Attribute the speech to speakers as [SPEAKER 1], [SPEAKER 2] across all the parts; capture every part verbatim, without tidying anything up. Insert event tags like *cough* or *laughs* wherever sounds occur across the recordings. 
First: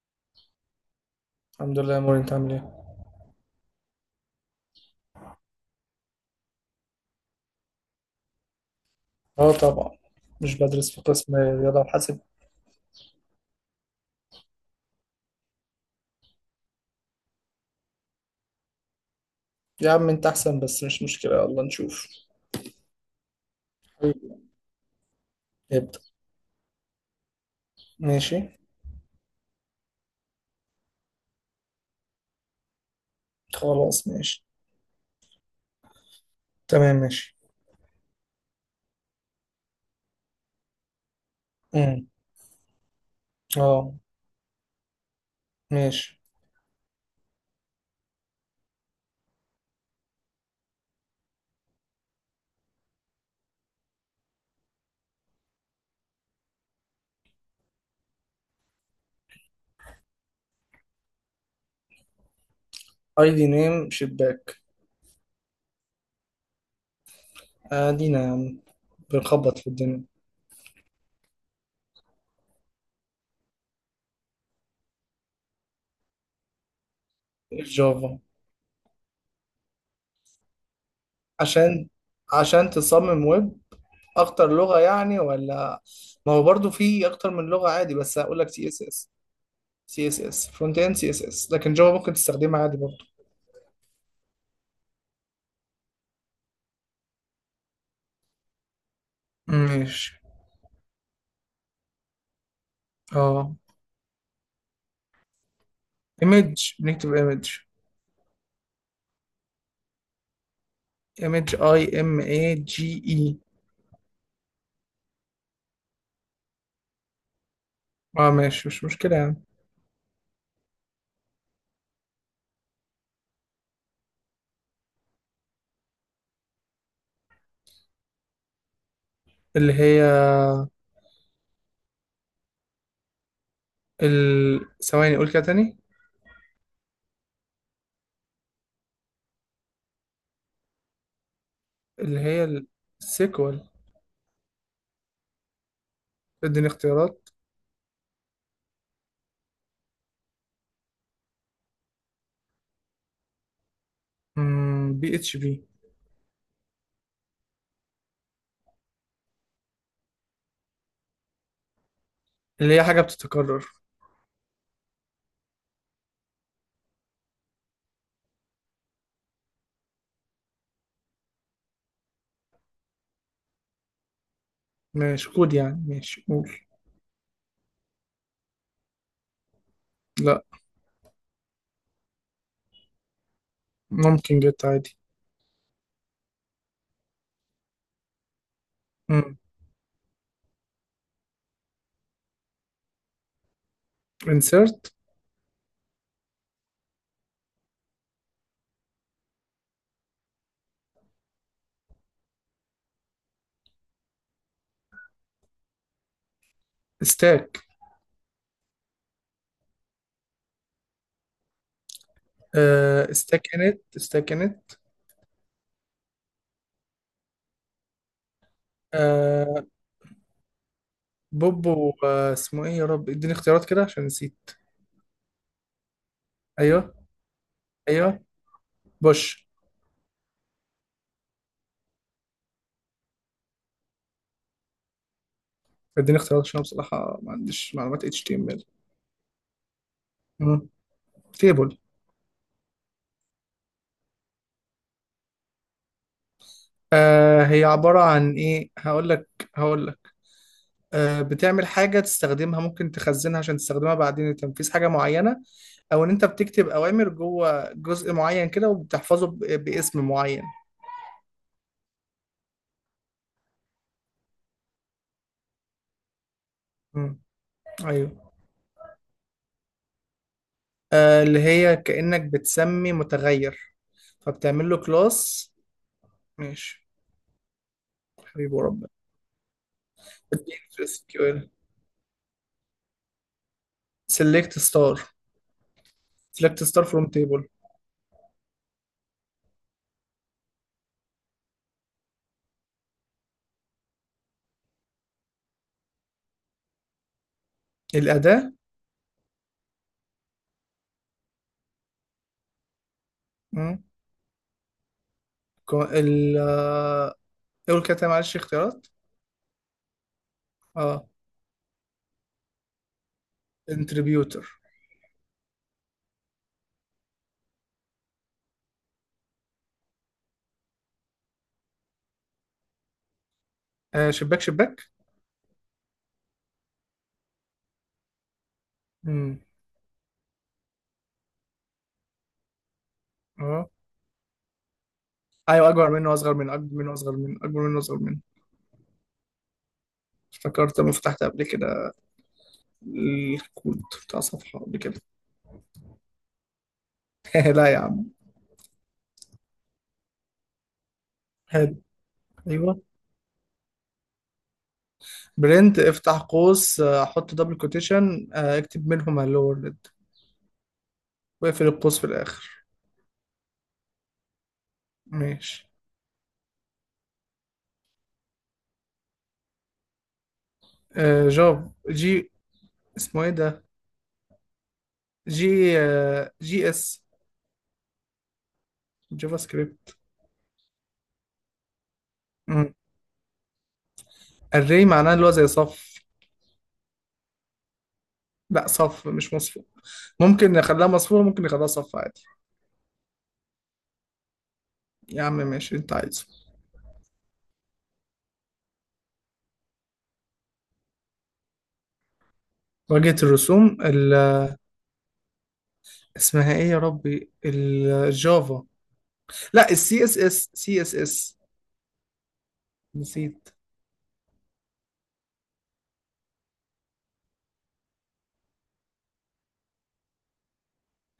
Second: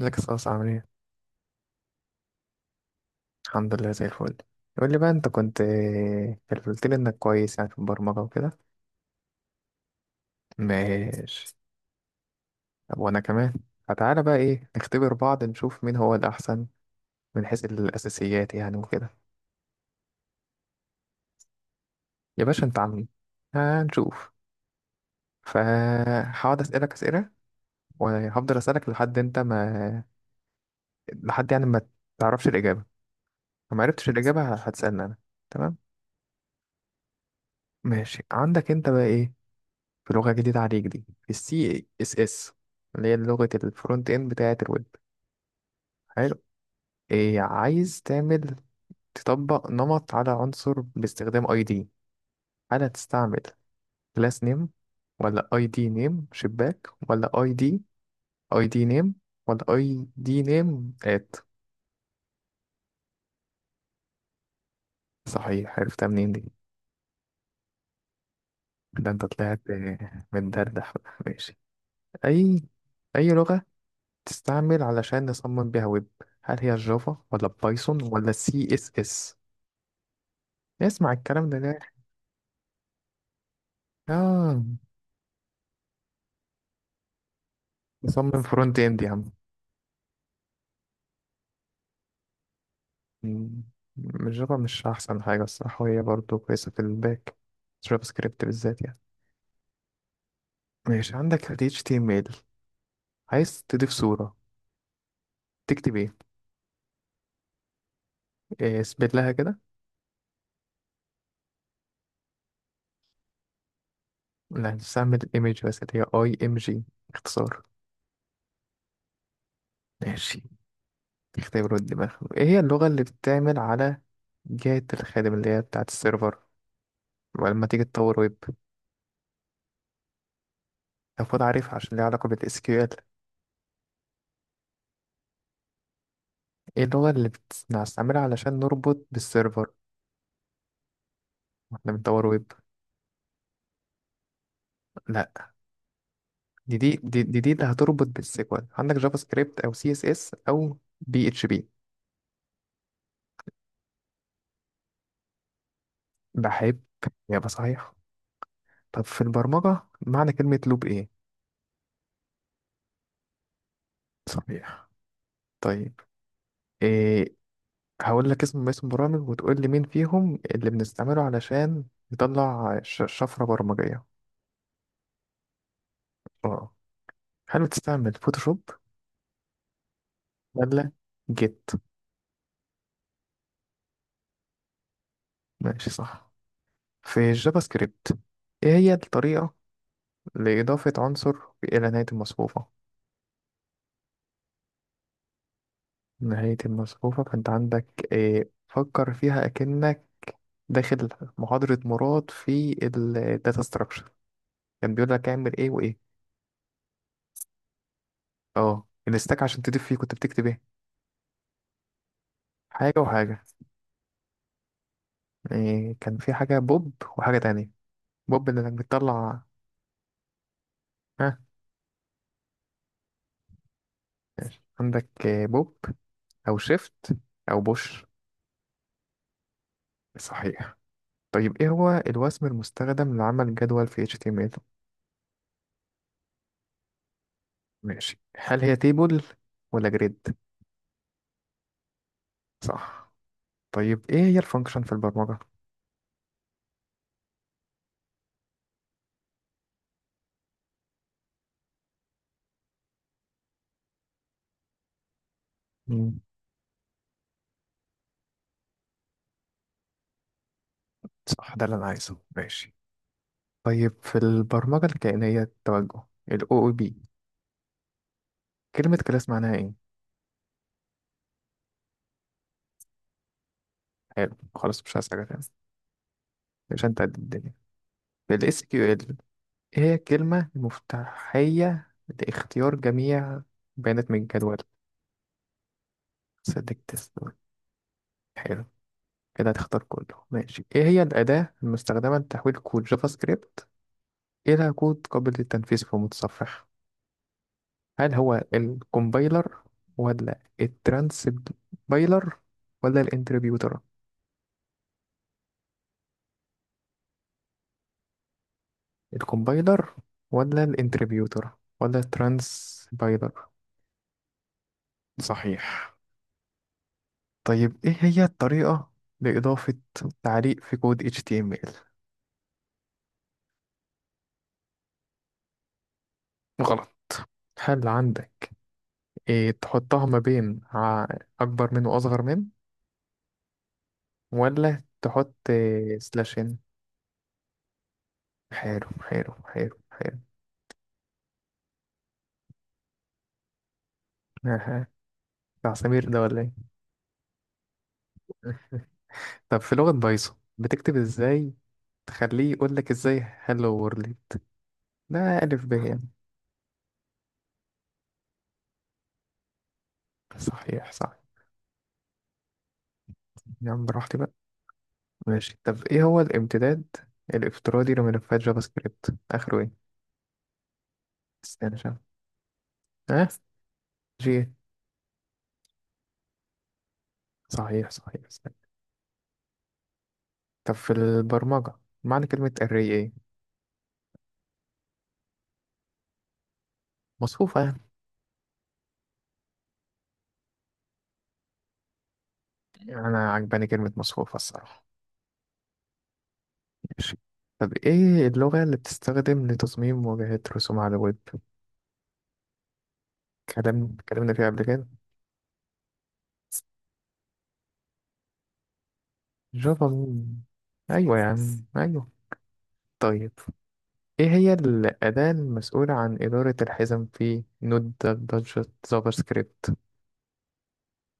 [SPEAKER 1] ازيك يا صاصة عامل ايه؟
[SPEAKER 2] الحمد لله يا موري، انت عامل ايه؟
[SPEAKER 1] الحمد لله زي الفل. يقول لي بقى انت كنت قلت لي انك كويس يعني في البرمجة وكده.
[SPEAKER 2] اه طبعا، مش بدرس في قسم
[SPEAKER 1] ماشي.
[SPEAKER 2] رياضة وحاسب.
[SPEAKER 1] طب وانا كمان، فتعالى بقى ايه نختبر بعض نشوف مين هو الأحسن من حيث الأساسيات يعني وكده.
[SPEAKER 2] يا عم انت احسن، بس مش مشكلة، يلا نشوف.
[SPEAKER 1] يا باشا انت عامل ايه؟ هنشوف.
[SPEAKER 2] حبيبي. ابدأ.
[SPEAKER 1] فهقعد أسألك أسئلة
[SPEAKER 2] ماشي.
[SPEAKER 1] وهفضل أسألك لحد انت ما، لحد يعني ما تعرفش الإجابة. لو ما
[SPEAKER 2] خلاص
[SPEAKER 1] عرفتش
[SPEAKER 2] ماشي.
[SPEAKER 1] الإجابة هتسألني أنا، تمام؟
[SPEAKER 2] تمام ماشي.
[SPEAKER 1] ماشي، عندك انت بقى ايه، في لغة جديدة عليك دي، في السي
[SPEAKER 2] امم
[SPEAKER 1] اس اس، اللي هي لغة
[SPEAKER 2] اه
[SPEAKER 1] الفرونت اند بتاعة الويب.
[SPEAKER 2] ماشي.
[SPEAKER 1] حلو. إيه عايز تعمل، تطبق نمط على عنصر باستخدام اي دي، هل هتستعمل كلاس نيم، ولا اي دي نيم شباك، ولا اي دي، اي دي نيم، ولا اي دي نيم ات؟
[SPEAKER 2] اي دي نيم شباك.
[SPEAKER 1] صحيح، عرفتها منين دي؟
[SPEAKER 2] ادينا يا عم.
[SPEAKER 1] ده انت
[SPEAKER 2] بنخبط في
[SPEAKER 1] طلعت
[SPEAKER 2] الدنيا.
[SPEAKER 1] آه، متدردح بقى. ماشي. اي اي لغة تستعمل علشان نصمم بيها ويب، هل هي الجافا ولا بايثون
[SPEAKER 2] جافا.
[SPEAKER 1] ولا سي اس اس؟ نسمع الكلام ده ده.
[SPEAKER 2] عشان عشان تصمم ويب، اكتر
[SPEAKER 1] اه،
[SPEAKER 2] لغة يعني، ولا ما هو برضو في اكتر من لغة عادي؟ بس هقول
[SPEAKER 1] نصمم
[SPEAKER 2] لك سي
[SPEAKER 1] فرونت
[SPEAKER 2] اس
[SPEAKER 1] اند يا
[SPEAKER 2] اس
[SPEAKER 1] عم.
[SPEAKER 2] سي اس اس فرونت اند، سي اس اس، لكن جافا ممكن تستخدمها عادي برضو.
[SPEAKER 1] مم. الجافا مش احسن حاجه الصراحه، وهي برضه كويسه في الباك، جافا سكريبت بالذات يعني.
[SPEAKER 2] ماشي.
[SPEAKER 1] ماشي، عندك ال إتش تي إم إل،
[SPEAKER 2] اه
[SPEAKER 1] عايز تضيف صوره، تكتب ايه؟
[SPEAKER 2] ايمج، بنكتب ايمج.
[SPEAKER 1] إيه، اثبت لها كده.
[SPEAKER 2] ايمج اي ام اي جي اي.
[SPEAKER 1] لا، تستعمل الايمج بس اللي هي اي ام جي، اختصار.
[SPEAKER 2] اه ماشي، مش مشكلة يعني.
[SPEAKER 1] ماشي. اختبروا الدماغ، ايه هي اللغه اللي بتعمل على جهه الخادم اللي هي بتاعه السيرفر، ولما تيجي تطور ويب
[SPEAKER 2] اللي هي
[SPEAKER 1] المفروض عارفها عشان ليها علاقه بالاس كيو ال.
[SPEAKER 2] ال... ثواني، قول كده تاني.
[SPEAKER 1] ايه اللغة اللي بنستعملها علشان نربط بالسيرفر واحنا
[SPEAKER 2] اللي
[SPEAKER 1] بنطور ويب؟
[SPEAKER 2] هي السيكوال.
[SPEAKER 1] لا،
[SPEAKER 2] اديني
[SPEAKER 1] دي دي دي
[SPEAKER 2] اختيارات.
[SPEAKER 1] دي, دي اللي هتربط بالسيكوال، عندك جافا سكريبت او سي اس اس او بي اتش بي.
[SPEAKER 2] بي اتش بي.
[SPEAKER 1] بحب، يبقى صحيح. طب في البرمجة معنى كلمة لوب ايه؟
[SPEAKER 2] اللي هي حاجة بتتكرر.
[SPEAKER 1] صحيح. طيب إيه، هقول لك اسم اسم برامج وتقول لي مين فيهم اللي بنستعمله علشان نطلع ش- شفرة برمجية.
[SPEAKER 2] ماشي، كود يعني، ماشي قول.
[SPEAKER 1] اه، هل بتستعمل فوتوشوب
[SPEAKER 2] لا،
[SPEAKER 1] ولا جيت؟
[SPEAKER 2] ممكن جت عادي.
[SPEAKER 1] ماشي، صح. في الجافا سكريبت، ايه هي
[SPEAKER 2] مم.
[SPEAKER 1] الطريقة لإضافة عنصر إلى نهاية المصفوفة؟
[SPEAKER 2] insert.
[SPEAKER 1] نهاية المصفوفة، فأنت عندك إيه، فكر فيها أكنك داخل محاضرة مراد في الداتا ستراكشر، كان بيقول لك اعمل إيه وإيه.
[SPEAKER 2] stack.
[SPEAKER 1] أه، الستاك، عشان تضيف فيه كنت بتكتب إيه؟ حاجة
[SPEAKER 2] آه
[SPEAKER 1] وحاجة،
[SPEAKER 2] stack init stack init.
[SPEAKER 1] إيه كان في حاجة بوب وحاجة تانية، بوب اللي إنك بتطلع.
[SPEAKER 2] آه
[SPEAKER 1] ها،
[SPEAKER 2] بوبو، آه اسمه ايه يا رب، اديني اختيارات كده عشان نسيت.
[SPEAKER 1] عندك إيه، بوب أو
[SPEAKER 2] ايوه،
[SPEAKER 1] شيفت أو بوش؟
[SPEAKER 2] ايوه، بوش.
[SPEAKER 1] صحيح. طيب إيه هو الوسم المستخدم لعمل جدول في H T M L؟
[SPEAKER 2] اديني اختيارات عشان أنا بصراحة ما عنديش معلومات
[SPEAKER 1] ماشي، هل
[SPEAKER 2] اتش تي ام ال.
[SPEAKER 1] هي تيبل ولا جريد؟
[SPEAKER 2] مم. تيبل.
[SPEAKER 1] صح. طيب ايه هي الفانكشن في البرمجة؟
[SPEAKER 2] آه هي عبارة عن ايه، هقول لك، هقول لك آه بتعمل حاجة تستخدمها، ممكن تخزنها عشان تستخدمها بعدين لتنفيذ حاجة معينة. او ان
[SPEAKER 1] مم.
[SPEAKER 2] انت بتكتب اوامر جوه جزء معين كده، وبتحفظه ب- باسم معين.
[SPEAKER 1] صح، ده اللي انا عايزه. ماشي. طيب في البرمجة الكائنية التوجه، ال أو أو بي،
[SPEAKER 2] مم. ايوه.
[SPEAKER 1] كلمة كلاس معناها ايه؟
[SPEAKER 2] آه اللي هي كأنك بتسمي متغير،
[SPEAKER 1] حلو،
[SPEAKER 2] فبتعمل له
[SPEAKER 1] خلاص مش هسألك تاني،
[SPEAKER 2] كلاس. ماشي.
[SPEAKER 1] عشان تعدي الدنيا. في ال
[SPEAKER 2] حبيبي وربنا.
[SPEAKER 1] إس كيو إل، ايه هي الكلمة
[SPEAKER 2] اديني في اس كيو ال.
[SPEAKER 1] المفتاحية لاختيار جميع بيانات من الجدول؟
[SPEAKER 2] سيلكت ستار. سيلكت ستار
[SPEAKER 1] select
[SPEAKER 2] فروم
[SPEAKER 1] this.
[SPEAKER 2] تيبل.
[SPEAKER 1] حلو، كده هتختار كله. ماشي، ايه هي الأداة المستخدمة لتحويل كود جافا سكريبت إلى كود قابل للتنفيذ في المتصفح، هل هو
[SPEAKER 2] الأداة.
[SPEAKER 1] الكومبايلر ولا الترانسبايلر ولا الانتربيوتر؟
[SPEAKER 2] مم. كو- ال آه، قول كده تاني، معلش اختيارات.
[SPEAKER 1] الكومبايلر ولا
[SPEAKER 2] اه
[SPEAKER 1] الانتربيوتر ولا الترانسبايلر؟
[SPEAKER 2] انتربيوتر.
[SPEAKER 1] صحيح. طيب ايه هي الطريقة لإضافة تعليق في كود إتش تي إم إل؟
[SPEAKER 2] آه شباك شباك.
[SPEAKER 1] غلط. هل عندك
[SPEAKER 2] امم
[SPEAKER 1] إيه، تحطها ما بين ع- أكبر من وأصغر من،
[SPEAKER 2] اه
[SPEAKER 1] ولا تحط
[SPEAKER 2] ايوه، اكبر منه واصغر منه،
[SPEAKER 1] سلاشين؟
[SPEAKER 2] اكبر منه واصغر منه، اكبر منه واصغر منه.
[SPEAKER 1] حلو، حلو، حلو، حلو.
[SPEAKER 2] افتكرت لما فتحت قبل كده الكود بتاع صفحة قبل
[SPEAKER 1] أها،
[SPEAKER 2] كده.
[SPEAKER 1] بتاع سمير ده ولا؟
[SPEAKER 2] *laughs* لا يا عم.
[SPEAKER 1] ايه *laughs* طب في لغة بايثون بتكتب ازاي
[SPEAKER 2] حلو.
[SPEAKER 1] تخليه يقول
[SPEAKER 2] ايوه.
[SPEAKER 1] لك ازاي هلو وورلد، ده ألف ب
[SPEAKER 2] برنت،
[SPEAKER 1] يعني.
[SPEAKER 2] افتح قوس، آه، حط دبل كوتيشن، آه، اكتب منهما اللورد،
[SPEAKER 1] صحيح، صح،
[SPEAKER 2] واقفل القوس في الاخر.
[SPEAKER 1] يا عم براحتي بقى. ماشي.
[SPEAKER 2] ماشي.
[SPEAKER 1] طب ايه هو الامتداد الافتراضي لملفات جافا سكريبت، اخره ايه؟
[SPEAKER 2] آه جافا
[SPEAKER 1] استنى شوف.
[SPEAKER 2] جي، اسمه
[SPEAKER 1] ها،
[SPEAKER 2] ايه ده،
[SPEAKER 1] جي إيه؟
[SPEAKER 2] جي آه، جي اس.
[SPEAKER 1] صحيح صحيح، استنى.
[SPEAKER 2] جافا سكريبت.
[SPEAKER 1] طب في البرمجة معنى كلمة array ايه؟
[SPEAKER 2] الري معناه اللي هو زي صف.
[SPEAKER 1] مصفوفة.
[SPEAKER 2] لا صف مش مصفوف، ممكن نخليها مصفوفة، ممكن نخليها صف عادي.
[SPEAKER 1] يعني انا عجباني كلمة مصفوفة الصراحة.
[SPEAKER 2] يا عم ماشي اللي انت عايزه.
[SPEAKER 1] ماشي. طب ايه اللغة اللي بتستخدم لتصميم واجهات رسوم على الويب؟
[SPEAKER 2] واجهة الرسوم
[SPEAKER 1] كلام
[SPEAKER 2] ال...
[SPEAKER 1] كلامنا فيها قبل كده.
[SPEAKER 2] اسمها ايه يا ربي، الجافا. لا
[SPEAKER 1] جافا
[SPEAKER 2] السي اس
[SPEAKER 1] مين؟
[SPEAKER 2] اس، سي اس
[SPEAKER 1] أيوة يا
[SPEAKER 2] اس.
[SPEAKER 1] عم أيوة. طيب
[SPEAKER 2] نسيت.
[SPEAKER 1] إيه هي الأداة المسؤولة عن إدارة الحزم في نود بادجت جافا سكريبت؟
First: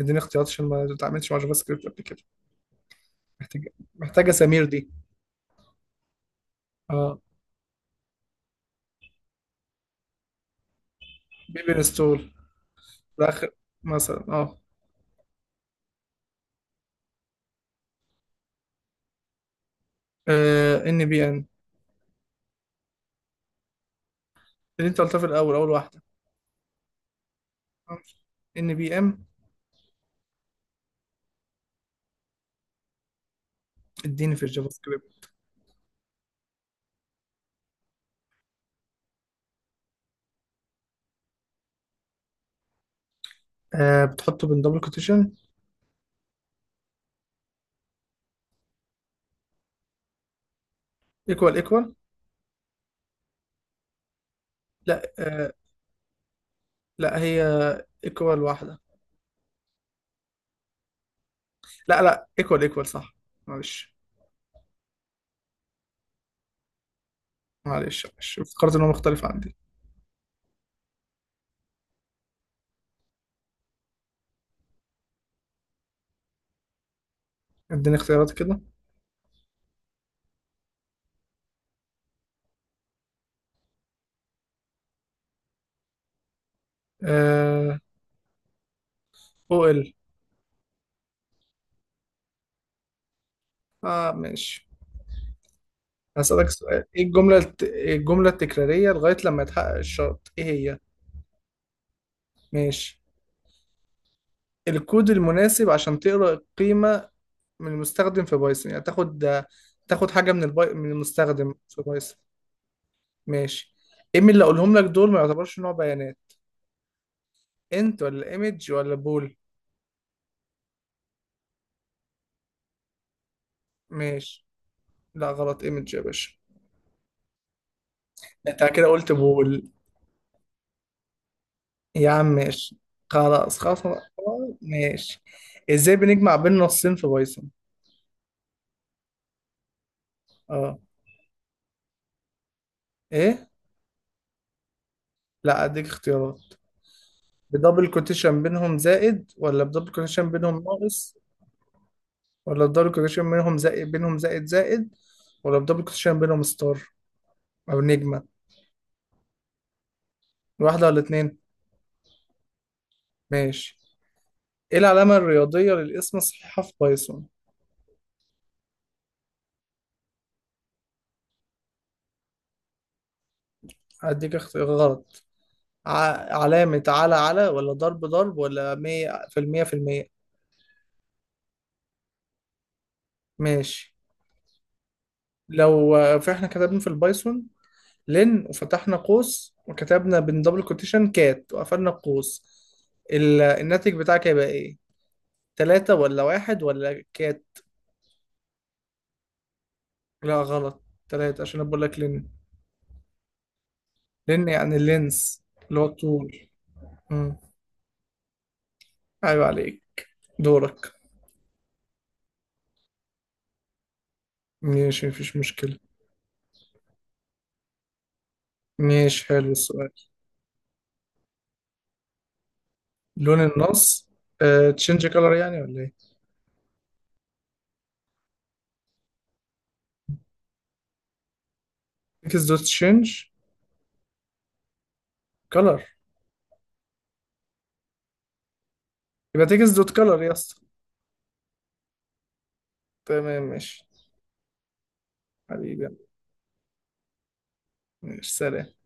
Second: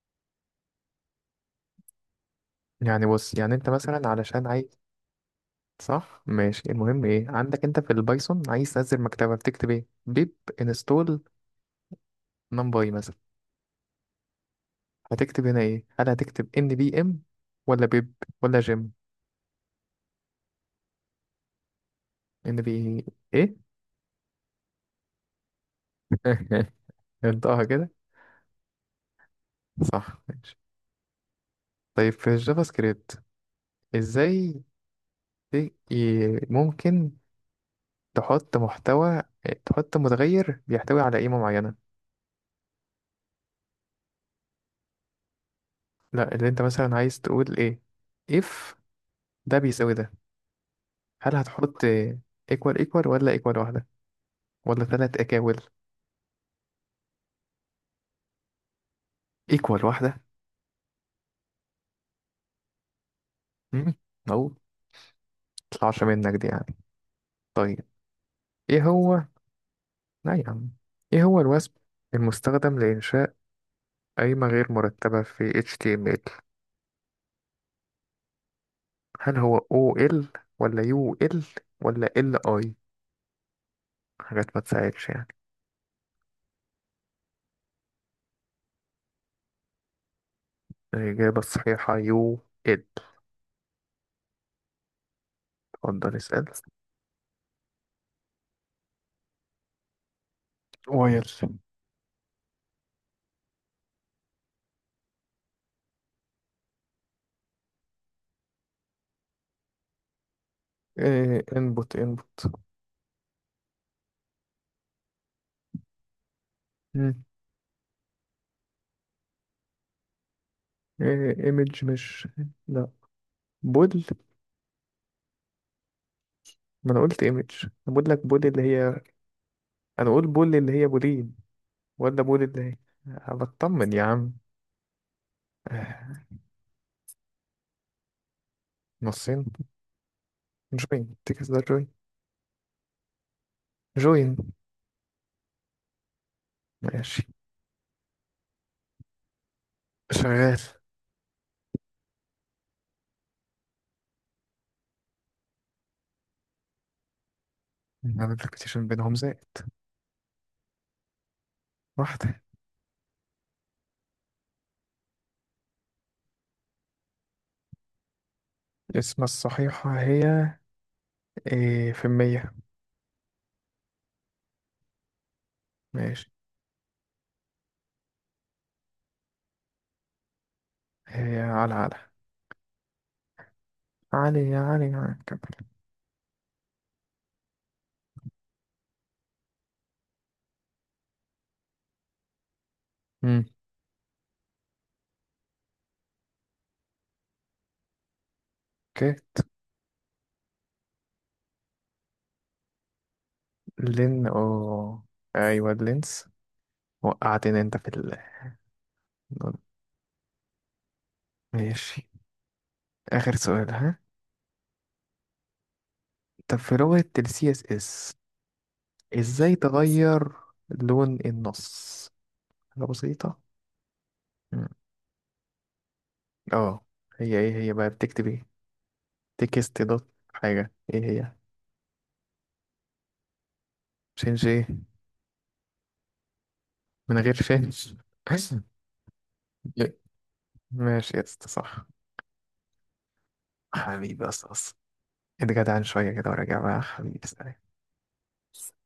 [SPEAKER 2] اديني اختيارات عشان ما اتعاملتش مع جافا سكريبت قبل كده.
[SPEAKER 1] يعني بص، يعني أنت
[SPEAKER 2] محتاجة
[SPEAKER 1] مثلا
[SPEAKER 2] محتاجة
[SPEAKER 1] علشان
[SPEAKER 2] سمير
[SPEAKER 1] عايز.
[SPEAKER 2] دي.
[SPEAKER 1] صح، ماشي. المهم
[SPEAKER 2] اه.
[SPEAKER 1] إيه، عندك أنت في البايثون عايز تنزل مكتبة بتكتب إيه، بيب انستول
[SPEAKER 2] بيبي انستول.
[SPEAKER 1] نمباي مثلا.
[SPEAKER 2] ده اخر مثلا. اه
[SPEAKER 1] هتكتب هنا إيه، هل هتكتب إن بي إم ولا بيب ولا جيم؟
[SPEAKER 2] ان بي ان.
[SPEAKER 1] إن بي إيه
[SPEAKER 2] اللي انت قلتها في الاول، اول واحده.
[SPEAKER 1] *laughs* انطقها كده.
[SPEAKER 2] ان بي ام.
[SPEAKER 1] صح، ماشي. طيب في الجافا سكريبت
[SPEAKER 2] اديني في
[SPEAKER 1] ازاي
[SPEAKER 2] الجافا سكريبت.
[SPEAKER 1] ي- ي- ممكن تحط محتوى، تحط متغير بيحتوي على قيمة معينة؟
[SPEAKER 2] آه بتحطه بين دبل كوتيشن.
[SPEAKER 1] لا، اللي انت مثلا عايز تقول ايه، if ده بيساوي ده، هل
[SPEAKER 2] ايكوال
[SPEAKER 1] هتحط
[SPEAKER 2] ايكوال.
[SPEAKER 1] equal equal ولا equal واحدة ولا
[SPEAKER 2] لا
[SPEAKER 1] ثلاث
[SPEAKER 2] آه
[SPEAKER 1] اكاول؟
[SPEAKER 2] لا هي ايكوال واحدة.
[SPEAKER 1] equal واحدة.
[SPEAKER 2] لا لا ايكوال ايكوال صح.
[SPEAKER 1] مم،
[SPEAKER 2] معلش
[SPEAKER 1] او مطلعش منك دي يعني. طيب
[SPEAKER 2] معلش معلش، افتكرت ان
[SPEAKER 1] ايه
[SPEAKER 2] هو مختلف
[SPEAKER 1] هو،
[SPEAKER 2] عندي.
[SPEAKER 1] لا يا عم، ايه هو الوثب المستخدم لإنشاء قايمة غير مرتبة في HTML؟
[SPEAKER 2] اديني اختيارات كده.
[SPEAKER 1] هل هو OL ولا UL ولا LI؟ حاجات ما تساعدش يعني.
[SPEAKER 2] آه او ال.
[SPEAKER 1] الإجابة الصحيحة يو إد.
[SPEAKER 2] اه ماشي.
[SPEAKER 1] اتفضل اسأل.
[SPEAKER 2] هسألك سؤال، ايه الجملة الت... إيه الجملة التكرارية لغاية لما يتحقق الشرط ايه هي؟
[SPEAKER 1] واير.
[SPEAKER 2] ماشي. الكود المناسب عشان تقرأ القيمة من المستخدم في بايثون، يعني تاخد، تاخد حاجة من البي... من
[SPEAKER 1] إيه،
[SPEAKER 2] المستخدم في
[SPEAKER 1] انبوت
[SPEAKER 2] بايثون.
[SPEAKER 1] انبوت
[SPEAKER 2] ماشي. ايه من اللي اقولهم لك دول ما يعتبرش نوع بيانات؟
[SPEAKER 1] مم.
[SPEAKER 2] انت ولا ايمج ولا بول.
[SPEAKER 1] إيه ايمج مش، لا، بول.
[SPEAKER 2] ماشي. لا غلط، ايمج يا باشا.
[SPEAKER 1] ما انا قلت ايمج، انا بقول لك بول اللي
[SPEAKER 2] انت كده
[SPEAKER 1] هي.
[SPEAKER 2] قلت بول.
[SPEAKER 1] انا اقول بول اللي هي بولين.
[SPEAKER 2] يا
[SPEAKER 1] ولا
[SPEAKER 2] عم
[SPEAKER 1] بول اللي هي،
[SPEAKER 2] ماشي.
[SPEAKER 1] أه،
[SPEAKER 2] خلاص خلاص
[SPEAKER 1] بطمن يا
[SPEAKER 2] خلاص،
[SPEAKER 1] عم.
[SPEAKER 2] ماشي. ازاي
[SPEAKER 1] آه،
[SPEAKER 2] بنجمع بين نصين في بايثون؟
[SPEAKER 1] نصين.
[SPEAKER 2] اه.
[SPEAKER 1] جوين تكس ده جوين،
[SPEAKER 2] ايه.
[SPEAKER 1] جوين.
[SPEAKER 2] لا، اديك اختيارات.
[SPEAKER 1] ماشي،
[SPEAKER 2] بدبل كوتيشن بينهم زائد، ولا بدبل كوتيشن
[SPEAKER 1] شغال.
[SPEAKER 2] بينهم ناقص، ولا بدبل كوتيشن بينهم زائد بينهم زائد زائد، ولا بدبل كوتيشن بينهم ستار او نجمة.
[SPEAKER 1] عدد البيتيشن بينهم زائد.
[SPEAKER 2] واحدة ولا اتنين؟
[SPEAKER 1] واحدة.
[SPEAKER 2] ماشي. ايه العلامة الرياضية للاسم الصحيحة في بايثون؟
[SPEAKER 1] اسم الصحيحة هي إيه، في المية؟
[SPEAKER 2] هديك اختيار غلط.
[SPEAKER 1] ماشي،
[SPEAKER 2] ع- علامة على على، ولا ضرب ضرب، ولا مية في المية في المية.
[SPEAKER 1] هي على على.
[SPEAKER 2] ماشي.
[SPEAKER 1] علي يا علي يا كمل.
[SPEAKER 2] لو آه، فإحنا كتبنا في البايثون لن، وفتحنا قوس وكتبنا بين دبل كوتيشن كات وقفلنا القوس، ال-
[SPEAKER 1] امم
[SPEAKER 2] الناتج بتاعك هيبقى إيه؟ تلاتة ولا واحد ولا كات؟
[SPEAKER 1] اوكي.
[SPEAKER 2] لا غلط. تلاتة، عشان أنا بقول لك لن.
[SPEAKER 1] لين
[SPEAKER 2] لن يعني
[SPEAKER 1] اوه.
[SPEAKER 2] اللينس،
[SPEAKER 1] ايوه
[SPEAKER 2] اللي هو
[SPEAKER 1] لينس.
[SPEAKER 2] الطول. مم.
[SPEAKER 1] وقعتني انت في ال.
[SPEAKER 2] أيوة عليك دورك.
[SPEAKER 1] ماشي، اخر سؤال ها.
[SPEAKER 2] ماشي مفيش مشكلة.
[SPEAKER 1] طب في لغة ال C S S،
[SPEAKER 2] ماشي حلو
[SPEAKER 1] ازاي
[SPEAKER 2] السؤال.
[SPEAKER 1] تغير لون النص؟ حاجة بسيطة.
[SPEAKER 2] لون النص،
[SPEAKER 1] مم.
[SPEAKER 2] آه، تشينج كلر يعني، ولا إيه؟
[SPEAKER 1] اه. هي ايه هي بقى بتكتب ايه، تكست دوت حاجة، ايه هي؟
[SPEAKER 2] تكس دوت تشينج
[SPEAKER 1] شينج ايه،
[SPEAKER 2] كلر.
[SPEAKER 1] من غير شينج؟
[SPEAKER 2] يبقى تكس دوت
[SPEAKER 1] *laughs*
[SPEAKER 2] كلر يا اسطى.
[SPEAKER 1] ماشي يا اسطى، صح.
[SPEAKER 2] تمام ماشي.
[SPEAKER 1] حبيبي يا اسطى أصلاً. اتجدعن
[SPEAKER 2] حبيبي.
[SPEAKER 1] شوية كده وراجع بقى، حبيبي سلام.
[SPEAKER 2] ماشي سلام.